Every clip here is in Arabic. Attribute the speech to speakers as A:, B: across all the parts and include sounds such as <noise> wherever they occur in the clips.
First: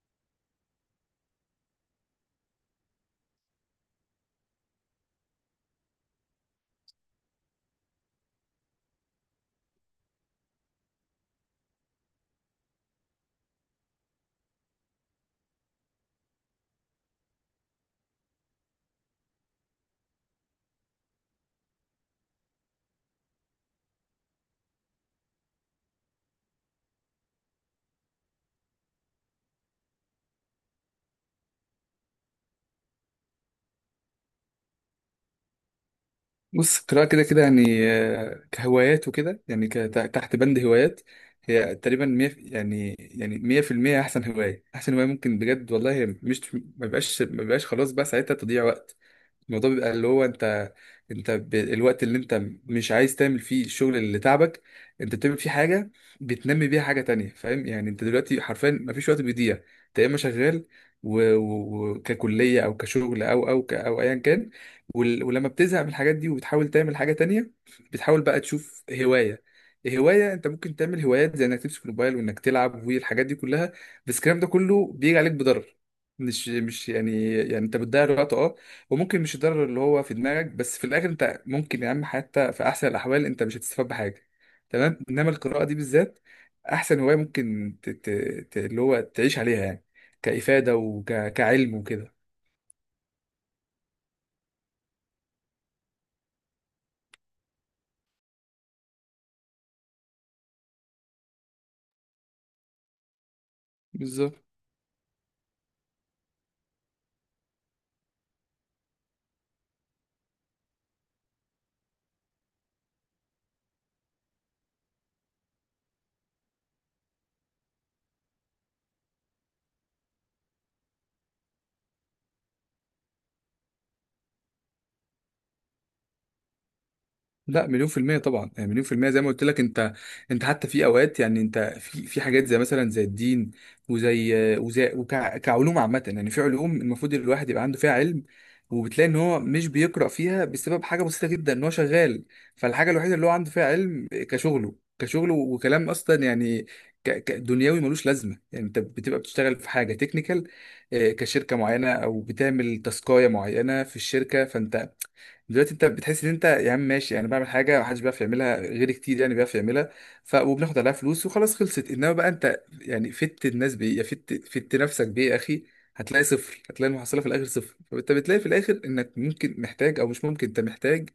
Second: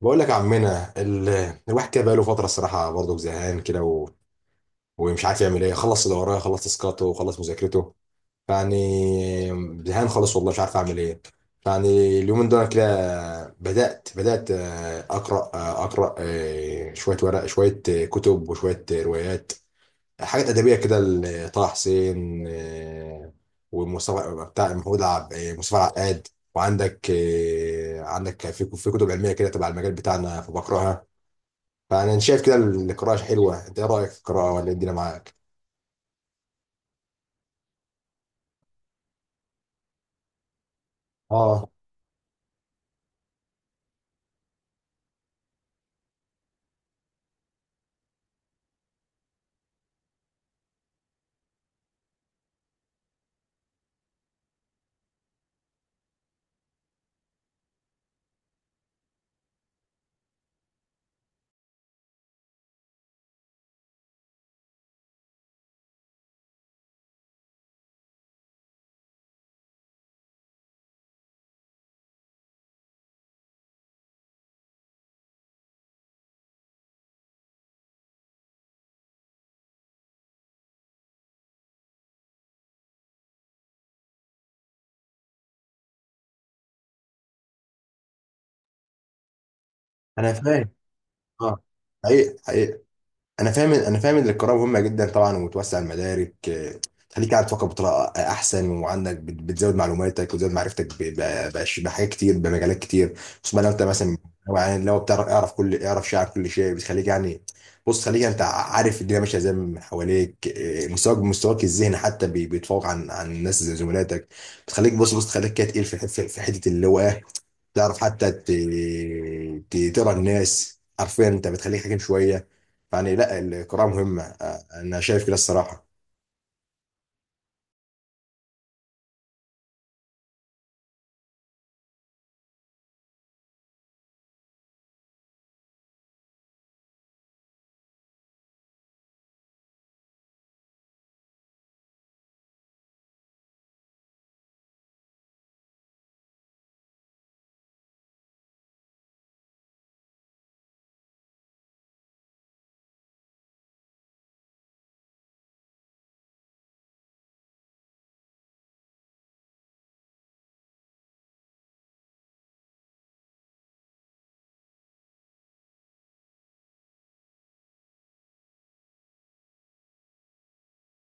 A: بقول لك يا عمنا الواحد كده بقاله فتره، الصراحه برضه زهقان كده ومش عارف يعمل ايه. خلص اللي وراه، خلص تسكاته وخلص مذاكرته يعني. زهقان خالص والله، مش عارف اعمل ايه يعني اليومين دول كده. بدات اقرا، اقرا، شويه ورق، شويه كتب، وشويه روايات، حاجات ادبيه كده. لطه حسين، ومصطفى بتاع محمود عب... آه، مصطفى عقاد. وعندك، عندك في كتب علميه كده تبع المجال بتاعنا فبقراها. فانا شايف كده القراءه حلوه، انت ايه رايك في القراءه، ولا إيه الدنيا معاك؟
B: بص، القراءة كده كده يعني، كهوايات وكده، يعني تحت بند هوايات.
A: اه.
B: هي تقريبا 100% أحسن هواية، أحسن هواية ممكن بجد والله. هي مش، ما بيبقاش خلاص بقى ساعتها تضييع وقت. الموضوع بيبقى اللي هو انت، الوقت اللي انت مش عايز تعمل فيه الشغل اللي تعبك، انت بتعمل فيه حاجه بتنمي بيها حاجه تانية. فاهم يعني؟ انت دلوقتي حرفيا مفيش وقت بيضيع. انت يا اما شغال ككليه او كشغل او او ايا كان، ولما بتزهق من الحاجات دي وبتحاول تعمل حاجه تانية، بتحاول بقى تشوف هوايه. هواية انت ممكن تعمل، هوايات زي انك تمسك الموبايل وانك تلعب والحاجات دي كلها، بس الكلام ده كله بيجي عليك بضرر. مش مش يعني يعني انت بتضيع الوقت، اه. وممكن مش الضرر اللي هو في دماغك بس، في الاخر انت ممكن يا عم حتى في احسن الاحوال انت مش هتستفاد بحاجه. تمام؟ انما القراءه دي بالذات احسن هوايه ممكن اللي هو تعيش عليها يعني،
A: انا فاهم.
B: كافاده
A: اه،
B: وكعلم وكده.
A: حقيقي. انا فاهم، ان القراءه مهمه جدا طبعا، وبتوسع المدارك. تخليك قاعد تفكر بطريقه احسن، وعندك بتزود معلوماتك وتزود معرفتك بحاجات كتير، بمجالات كتير. خصوصا لو انت مثلا،
B: بالظبط.
A: لو بتعرف، اعرف كل، اعرف شيء عن كل شيء، بتخليك يعني. بص، خليك انت عارف الدنيا ماشيه ازاي من حواليك. مستواك، الذهني حتى بيتفوق عن الناس زي زملاتك. بتخليك بص، بص تخليك كده تقيل في حته اللي هو تعرف حتى تقرا الناس حرفيا. انت بتخليك حكيم شويه يعني. لا القراءه مهمه، انا شايف كده الصراحه.
B: لا، 1000000% طبعا، يعني 1000000% زي ما قلت لك. انت انت حتى في اوقات يعني انت، في في حاجات زي مثلا زي الدين، وزي وكعلوم عامة، يعني في علوم المفروض الواحد يبقى عنده فيها علم، وبتلاقي ان هو مش بيقرأ فيها بسبب حاجة بسيطة جدا، ان هو شغال. فالحاجة الوحيدة اللي هو عنده فيها علم كشغله، كشغله وكلام اصلا يعني، دنيوي ملوش لازمة. يعني انت بتبقى بتشتغل في حاجة تكنيكال كشركة معينة، او بتعمل تاسكاية معينة في الشركة، فانت دلوقتي انت بتحس ان انت يا عم ماشي، يعني بعمل حاجه محدش بيعرف يعملها غير كتير يعني بيعرف يعملها، ف وبناخد عليها فلوس وخلاص خلصت. انما بقى انت يعني فت الناس بايه يا، فت نفسك بايه يا اخي؟ هتلاقي صفر، هتلاقي المحصله في الاخر صفر. فانت بتلاقي في الاخر انك ممكن محتاج، او مش ممكن، انت محتاج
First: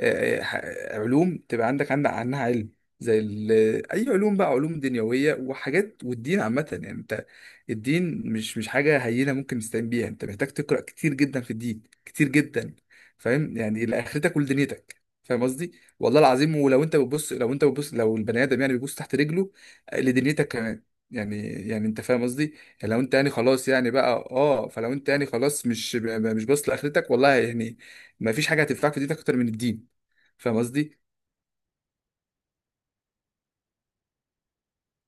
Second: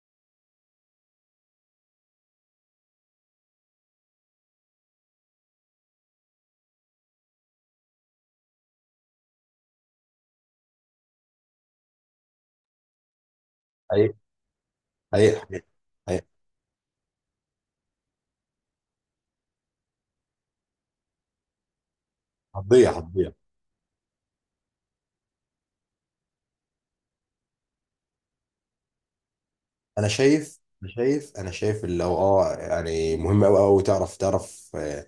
B: آه، ح- علوم تبقى عندك عنها علم، زي ال- اي علوم بقى، علوم دنيويه وحاجات، والدين عامه. يعني انت الدين مش حاجه هينه ممكن تستعين بيها، انت محتاج تقرا كتير جدا في الدين، كتير جدا. فاهم يعني؟
A: هي
B: لاخرتك ولدنيتك.
A: هي
B: فاهم قصدي؟ والله
A: هي-
B: العظيم، ولو انت بتبص لو انت بتبص لو البني ادم يعني بيبص تحت رجله، آه، لدنيتك كمان يعني. يعني انت فاهم قصدي.
A: هتضيع
B: يعني لو انت يعني
A: هتضيع
B: خلاص يعني بقى، اه، فلو انت يعني خلاص مش، باصص لاخرتك، والله يعني ما فيش حاجه هتنفعك في دنيتك اكتر من الدين.
A: انا
B: فاهم
A: شايف،
B: قصدي؟
A: اللي هو اه يعني مهم. قوي قوي تعرف، تعرف.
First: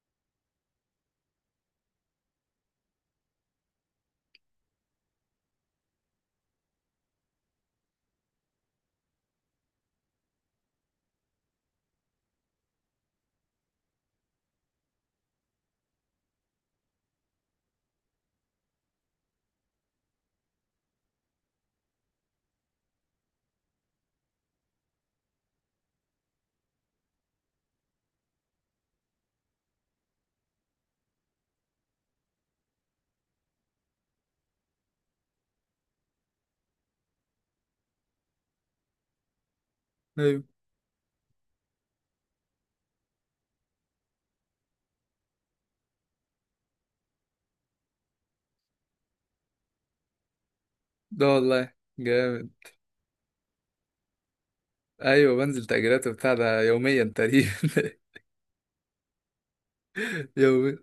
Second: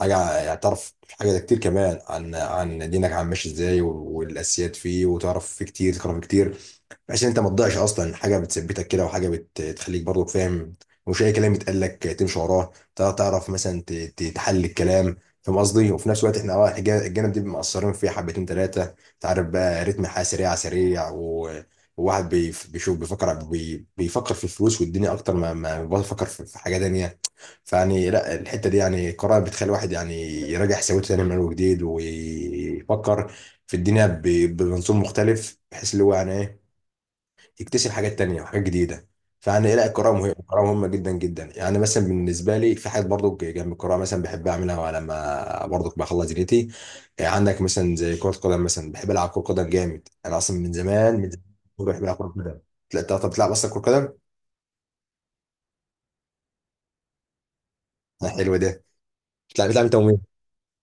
A: حاجه يعني، تعرف حاجه ده كتير كمان عن دينك عم ماشي ازاي والاساسيات فيه، وتعرف فيه كتير، تقرا فيه كتير. بحيث ان انت ما تضيعش اصلا، حاجه بتثبتك كده، وحاجه بتخليك برضو فاهم. مش اي كلام يتقال لك تمشي وراه، تعرف مثلا تحلل الكلام، فاهم قصدي. وفي نفس الوقت احنا اه الجانب دي مقصرين فيه حبتين ثلاثه. انت عارف بقى رتم الحياه سريع سريع، وواحد بيشوف، بيفكر، بيفكر في الفلوس والدنيا اكتر ما بفكر في حاجه تانيه. فيعني لا الحته دي يعني قرار، بتخلي الواحد يعني يراجع حساباته تاني من اول وجديد، ويفكر في الدنيا بمنظور مختلف، بحيث اللي هو يعني ايه يكتشف حاجات تانية وحاجات جديدة. فأنا إيه، لا القراءة مهمة،
B: ايوه.
A: القراءة مهمة جدا جدا. يعني مثلا بالنسبة لي في حاجات برضو جنب القراءة مثلا بحب أعملها لما برضو بخلص دنيتي. يعني عندك مثلا زي كرة قدم، مثلا بحب ألعب كرة قدم جامد. أنا أصلا من زمان
B: ده
A: من زمان
B: والله
A: بحب ألعب كرة
B: جامد.
A: قدم. لا، أنت طب بتلعب أصلا كرة قدم؟
B: ايوه، بنزل تأجيرات وبتاع ده يوميا تقريبا. <laughs>
A: لا، حلو ده. بتلعب، أنت ومين؟
B: <laughs> يوميا.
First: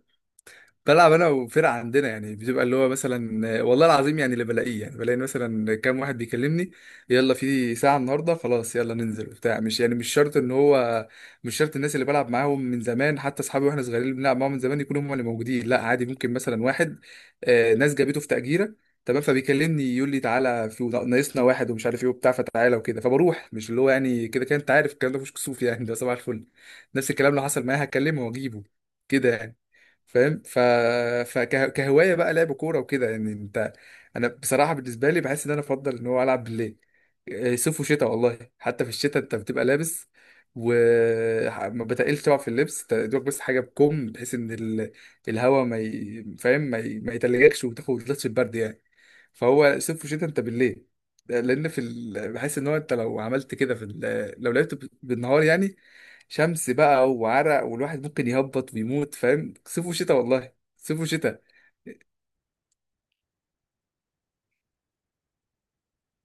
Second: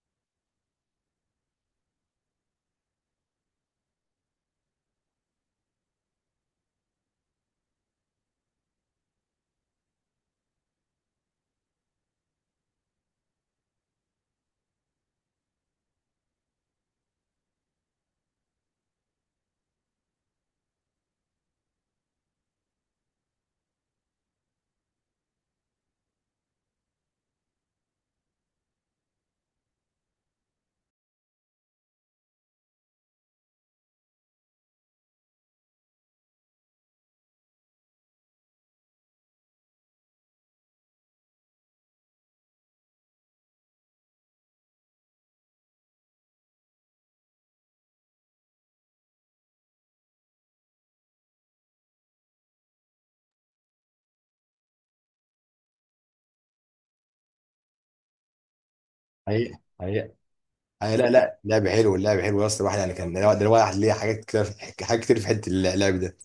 B: بلعب انا وفرقه عندنا، يعني بتبقى اللي هو مثلا، آه، والله العظيم، يعني اللي بلاقيه، يعني بلاقي مثلا كام واحد بيكلمني، يلا في ساعه النهارده خلاص يلا ننزل وبتاع. مش يعني مش شرط ان هو، مش شرط الناس اللي بلعب معاهم من زمان، حتى اصحابي واحنا صغيرين اللي بنلعب معاهم من زمان، يكونوا هم اللي موجودين. لا، عادي، ممكن مثلا واحد، ناس جابته في تأجيرة، تمام، فبيكلمني يقول لي تعالى، في ناقصنا واحد ومش عارف ايه وبتاع، فتعالى وكده، فبروح. مش اللي هو يعني، كده كده انت عارف الكلام ده مش كسوف يعني، ده صباح الفل. نفس الكلام لو حصل معايا هكلمه واجيبه، كده يعني. فاهم؟ فكهوايه بقى لعب كوره وكده، يعني انت، انا بصراحه بالنسبه لي بحس ان انا افضل ان هو العب بالليل. إيه، صيف وشتاء والله. حتى في الشتاء انت بتبقى لابس، وما بتقلش طبعا في اللبس، انت دوك بس حاجه بكم، بحيث ان الهواء ما فاهم، ما يتلجكش وتاخد لطش البرد يعني. فهو صيف وشتاء انت بالليل، لان في بحس ان هو انت لو عملت كده في لو لعبت بالنهار يعني، شمس بقى وعرق، والواحد ممكن يهبط ويموت. فاهم؟
A: حقيقة،
B: صيف
A: حقيقة.
B: وشتاء والله،
A: آه
B: صيف
A: لا لا،
B: وشتاء.
A: لعب حلو. اللعب حلو يا اسطى. الواحد يعني كان ده، الواحد ليه حاجات كتير، في حاجات كتير في حته اللعب ده.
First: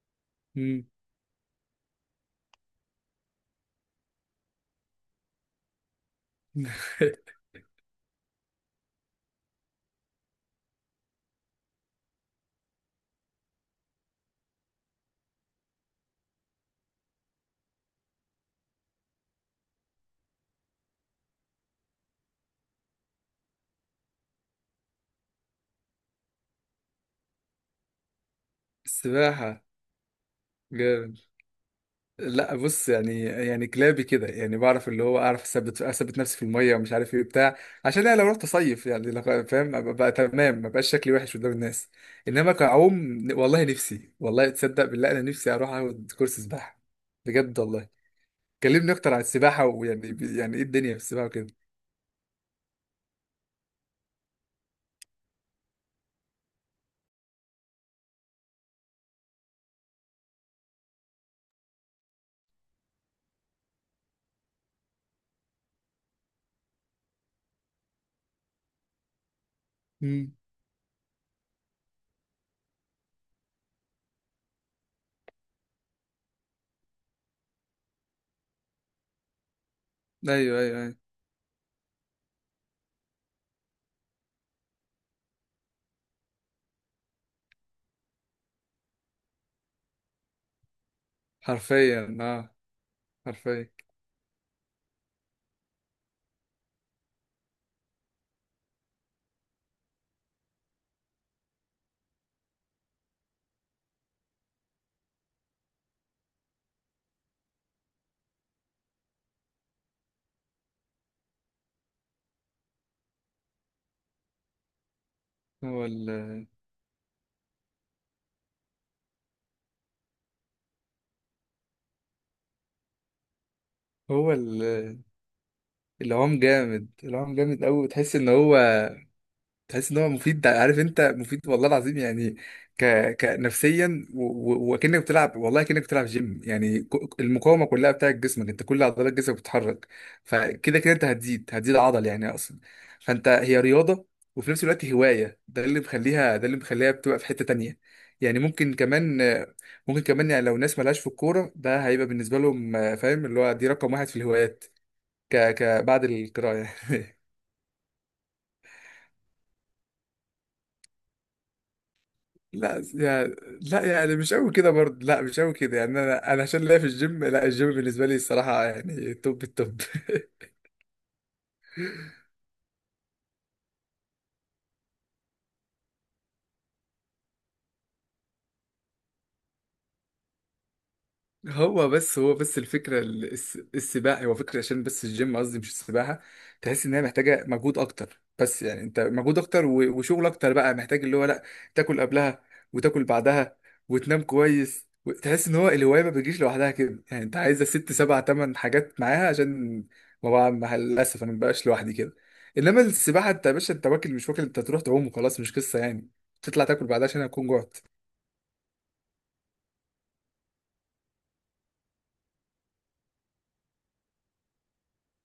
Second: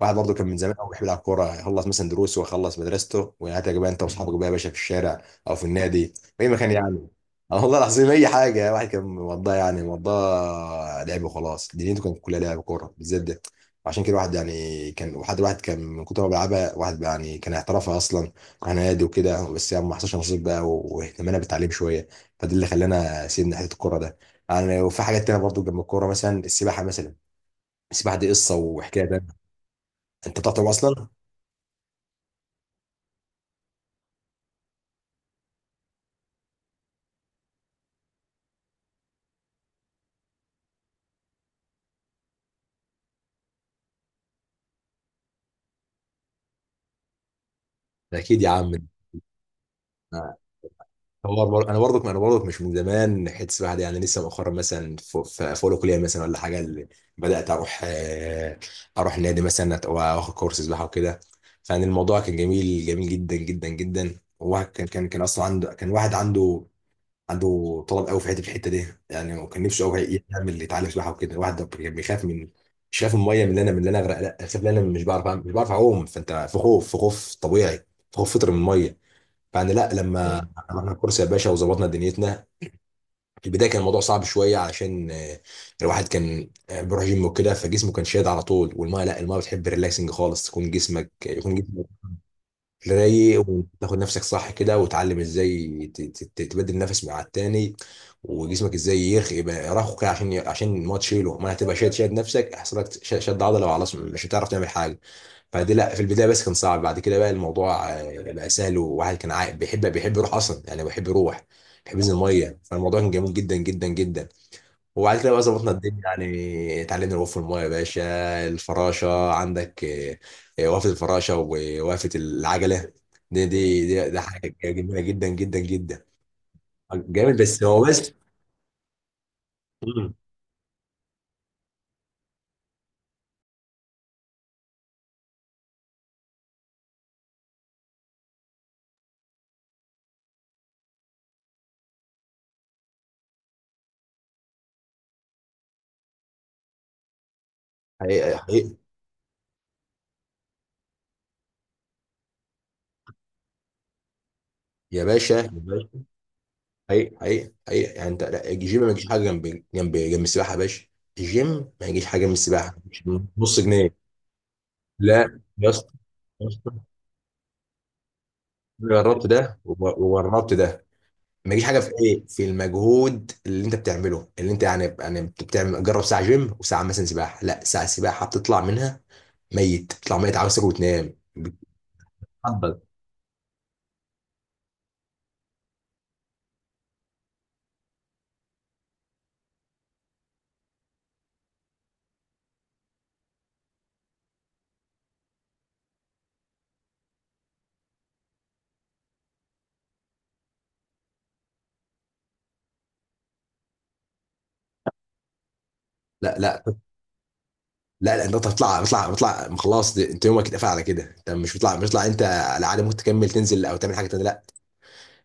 A: واحد برضه كان من زمان
B: مم.
A: قوي بيحب يلعب كوره، يخلص مثلا دروسه ويخلص مدرسته ويعاتك بقى انت واصحابك بقى يا باشا في الشارع، او في النادي، في اي مكان
B: <laughs>
A: يعني. آه والله العظيم اي حاجه الواحد كان مقضاها، يعني مقضاها لعب وخلاص. دنيته كانت كلها لعب كوره بالذات ده. وعشان كده الواحد يعني كان وحد، واحد كان من كتر ما بيلعبها واحد بقى، يعني كان احترافها اصلا على نادي وكده، بس يعني ما حصلش نصيب بقى، واهتمامنا بالتعليم شويه، فده اللي خلانا سيبنا حته الكوره ده يعني. وفي حاجات تانية برضو جنب الكوره، مثلا السباحه مثلا. السباحه دي قصه وحكايه بقى.
B: السباحة،
A: انت بتعرف تعوم اصلا؟
B: جامد. لا بص، يعني يعني كلابي كده يعني، بعرف اللي هو، اعرف اثبت نفسي في الميه ومش عارف ايه بتاع عشان انا لو رحت اصيف يعني لو، فاهم ابقى بقى تمام، ما بقاش شكلي وحش قدام الناس. انما كعوم، والله نفسي، والله تصدق بالله انا نفسي اروح اخد كورس سباحه، بجد والله.
A: اكيد يا عم.
B: كلمني اكتر عن السباحه، ويعني
A: آه،
B: يعني ايه الدنيا في السباحه
A: هو
B: وكده؟
A: انا برضك، مش من زمان حته السباحه دي، يعني لسه مؤخرا مثلا في اولى كليه مثلا ولا حاجه اللي بدات اروح. اروح نادي مثلا، واخد كورس سباحه وكده. فيعني الموضوع كان جميل، جميل جدا جدا جدا. وواحد كان اصلا عنده، كان واحد عنده، عنده طلب قوي في حته الحته دي، يعني هو كان نفسه قوي
B: مم.
A: يعمل، يتعلم سباحه وكده. الواحد ده كان بيخاف من، مش خايف من الميه من اللي انا، من اللي انا اغرق، لا خايف ان انا مش بعرف مش بعرف اعوم. فانت في خوف، في خوف طبيعي، في خوف فطري من الميه. فانا لا لما
B: ايوه ايوه
A: رحنا
B: ايوه.
A: الكورس يا باشا وظبطنا دنيتنا. في البدايه كان الموضوع صعب شويه علشان الواحد كان بيروح جيم وكده فجسمه كان شاد على طول. والميه لا، الميه بتحب ريلاكسنج خالص، تكون جسمك، يكون جسمك
B: حرفيا اه.
A: رايق،
B: حرفيا.
A: وتاخد نفسك صح كده، وتعلم ازاي تبدل نفس مع التاني. وجسمك ازاي يرخي، يبقى يرخو كده، عشان الماتش تشيله. ما هتبقى شاد، شاد نفسك، هيحصل لك شد عضله وخلاص، مش هتعرف تعمل حاجه. فدي لا في البدايه بس كان صعب. بعد كده بقى الموضوع بقى سهل، وواحد كان عايق بيحب، يروح اصلا يعني، بيحب يروح، بيحب ينزل الميه، فالموضوع كان جميل جدا جدا جدا. وبعد كده بقى ظبطنا
B: هو
A: الدنيا
B: ال
A: يعني، اتعلمنا الوقوف في المايه يا باشا. الفراشه عندك، وقفه الفراشه ووقفه العجله. دي، دي، دي
B: هو
A: حاجه
B: ال
A: جميله جدا جدا جدا.
B: العوم جامد، العوم
A: جامد بس.
B: جامد
A: هو
B: قوي.
A: بس.
B: تحس ان هو، تحس ان هو
A: مم.
B: مفيد ده، عارف؟ انت مفيد والله العظيم يعني، ك... كنفسيا، وكانك بتلعب، والله كانك بتلعب جيم يعني، المقاومه كلها بتاعت جسمك، انت كل عضلات جسمك بتتحرك. فكده كده انت هتزيد عضل يعني اصلا. فانت، هي رياضه وفي نفس الوقت هوايه. ده اللي مخليها، بتبقى في حته تانية.
A: حقيقي،
B: يعني ممكن
A: حقيقي.
B: كمان، يعني لو ناس ملهاش في الكوره، ده هيبقى بالنسبه لهم فاهم اللي هو، دي رقم واحد في الهوايات،
A: يا باشا، يا باشا.
B: بعد القراءه يعني.
A: حقيقي، حقيقي، حقيقي يعني. انت لا، الجيم ما يجيش حاجه جنب جنب السباحه يا باشا. الجيم ما يجيش حاجه جنب السباحه،
B: لا
A: مش
B: يعني،
A: نص جنيه.
B: مش قوي كده برضه، لا مش
A: لا
B: قوي
A: يا
B: كده يعني.
A: اسطى،
B: انا
A: يا
B: عشان
A: اسطى،
B: ليا في الجيم، لا الجيم بالنسبه لي الصراحه
A: أنا
B: يعني
A: جربت
B: توب
A: ده
B: التوب. <laughs>
A: وجربت ده. ما يجيش حاجه في ايه، في المجهود اللي انت بتعمله، اللي انت يعني يعني بتعمل. جرب ساعه جيم، وساعه مثلا سباحه. لا ساعه سباحه بتطلع منها ميت، بتطلع ميت عاوز تاكل وتنام،
B: هو بس
A: بتتعضل.
B: الفكره، السباحه، هو فكره عشان بس الجيم قصدي مش السباحه. تحس ان هي محتاجه مجهود اكتر، بس يعني انت مجهود اكتر وشغل اكتر بقى محتاج اللي هو، لا، تاكل قبلها وتاكل بعدها وتنام كويس. تحس ان هو الهوايه ما بتجيش لوحدها كده، يعني انت عايزه ست سبع تمن حاجات معاها عشان، ما بقى مع للاسف انا ما بقاش لوحدي كده. انما السباحه انت يا باشا، انت واكل مش واكل، انت تروح تعوم وخلاص، مش قصه يعني.
A: لا لا
B: تطلع تاكل بعدها عشان هتكون جوعت.
A: لا، لا انت بتطلع، بتطلع خلاص. انت يومك اتقفل على كده. انت مش بتطلع، انت على عاده ممكن تكمل تنزل او تعمل حاجه تانيه، لا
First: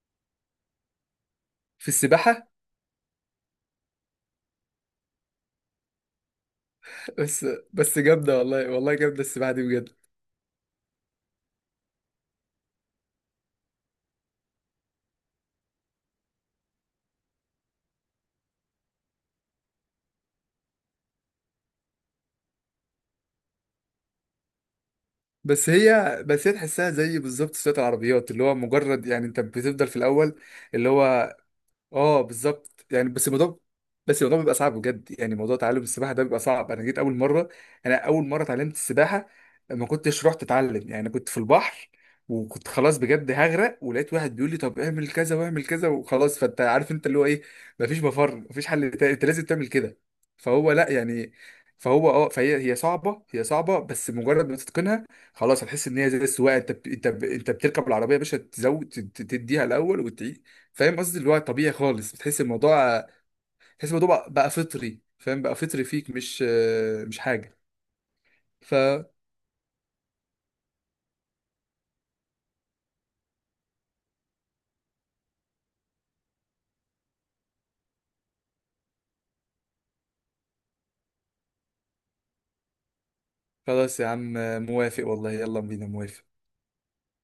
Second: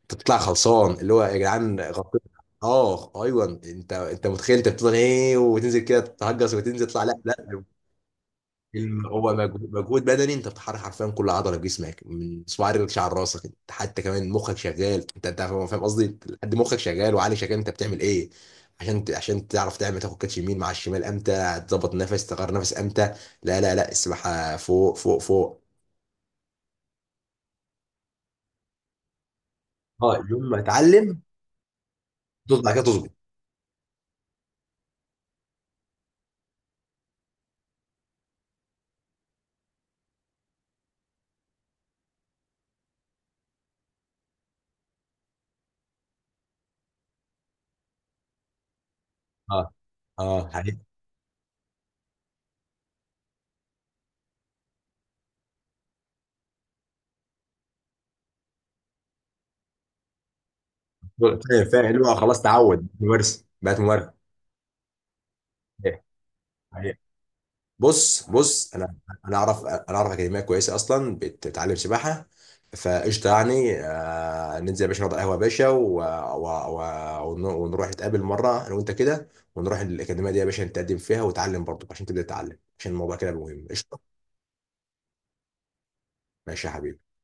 A: انت بتطلع خلصان، اللي هو يا جدعان
B: في
A: غطيت.
B: السباحه.
A: اه ايوه انت، انت متخيل انت بتفضل ايه وتنزل كده تهجس وتنزل، تطلع لا
B: بس
A: لا.
B: بس جامدة، والله والله
A: مم.
B: جامدة
A: هو
B: السباحة دي
A: مجهود،
B: بجد.
A: مجهود بدني. انت بتحرك حرفيا كل عضله في جسمك، من صباع رجلك، شعر راسك. انت حتى كمان مخك شغال، انت، انت فاهم، قصدي لحد مخك شغال، وعقلك شغال. انت بتعمل ايه عشان عشان تعرف تعمل، تاخد كاتش يمين مع الشمال، امتى تظبط نفس، تغير نفس امتى. لا لا لا، السباحه فوق فوق فوق.
B: بس هي تحسها زي بالظبط سواقة العربيات، اللي هو مجرد يعني انت بتفضل في
A: اه
B: الأول،
A: يوم ما
B: اللي
A: اتعلم.
B: هو، اه
A: تظبط، بعد كده
B: بالظبط يعني.
A: تظبط.
B: بس الموضوع بيبقى صعب بجد، يعني موضوع تعلم السباحه ده بيبقى صعب. انا جيت اول مره، انا اول مره اتعلمت السباحه ما كنتش رحت اتعلم يعني، كنت في البحر وكنت خلاص بجد هغرق، ولقيت واحد بيقول لي طب اعمل كذا واعمل كذا وخلاص، فانت عارف انت اللي هو ايه، مفيش مفر، مفيش حل تاني انت لازم تعمل
A: اه،
B: كده.
A: اه
B: فهو
A: حقيقي.
B: لا يعني، فهو اه فهي هي صعبه بس مجرد ما تتقنها خلاص، هتحس ان هي زي السواقه. انت انت بتركب العربيه يا باشا، تزود تديها الاول. فاهم قصدي؟ اللي هو
A: فاهم،
B: طبيعي
A: فاهم اللي
B: خالص،
A: هو
B: بتحس
A: خلاص، تعود
B: الموضوع،
A: ممارسه، بقت
B: تحس الموضوع
A: ممارسه.
B: بقى فطري، فاهم؟ بقى فطري فيك، مش، حاجة.
A: بص،
B: ف،
A: انا انا اعرف، اكاديميه كويسه اصلا بتعلم سباحه. فقشطه يعني. ننزل يا باشا، نقعد على القهوه يا باشا، ونروح نتقابل مره انا وانت كده. ونروح الاكاديميه دي يا باشا، نتقدم فيها وتعلم برضه، عشان تبدا تتعلم، عشان الموضوع كده مهم.
B: خلاص يا
A: قشطه.
B: عم، موافق والله، يلا بينا، موافق.
A: ماشي يا حبيبي.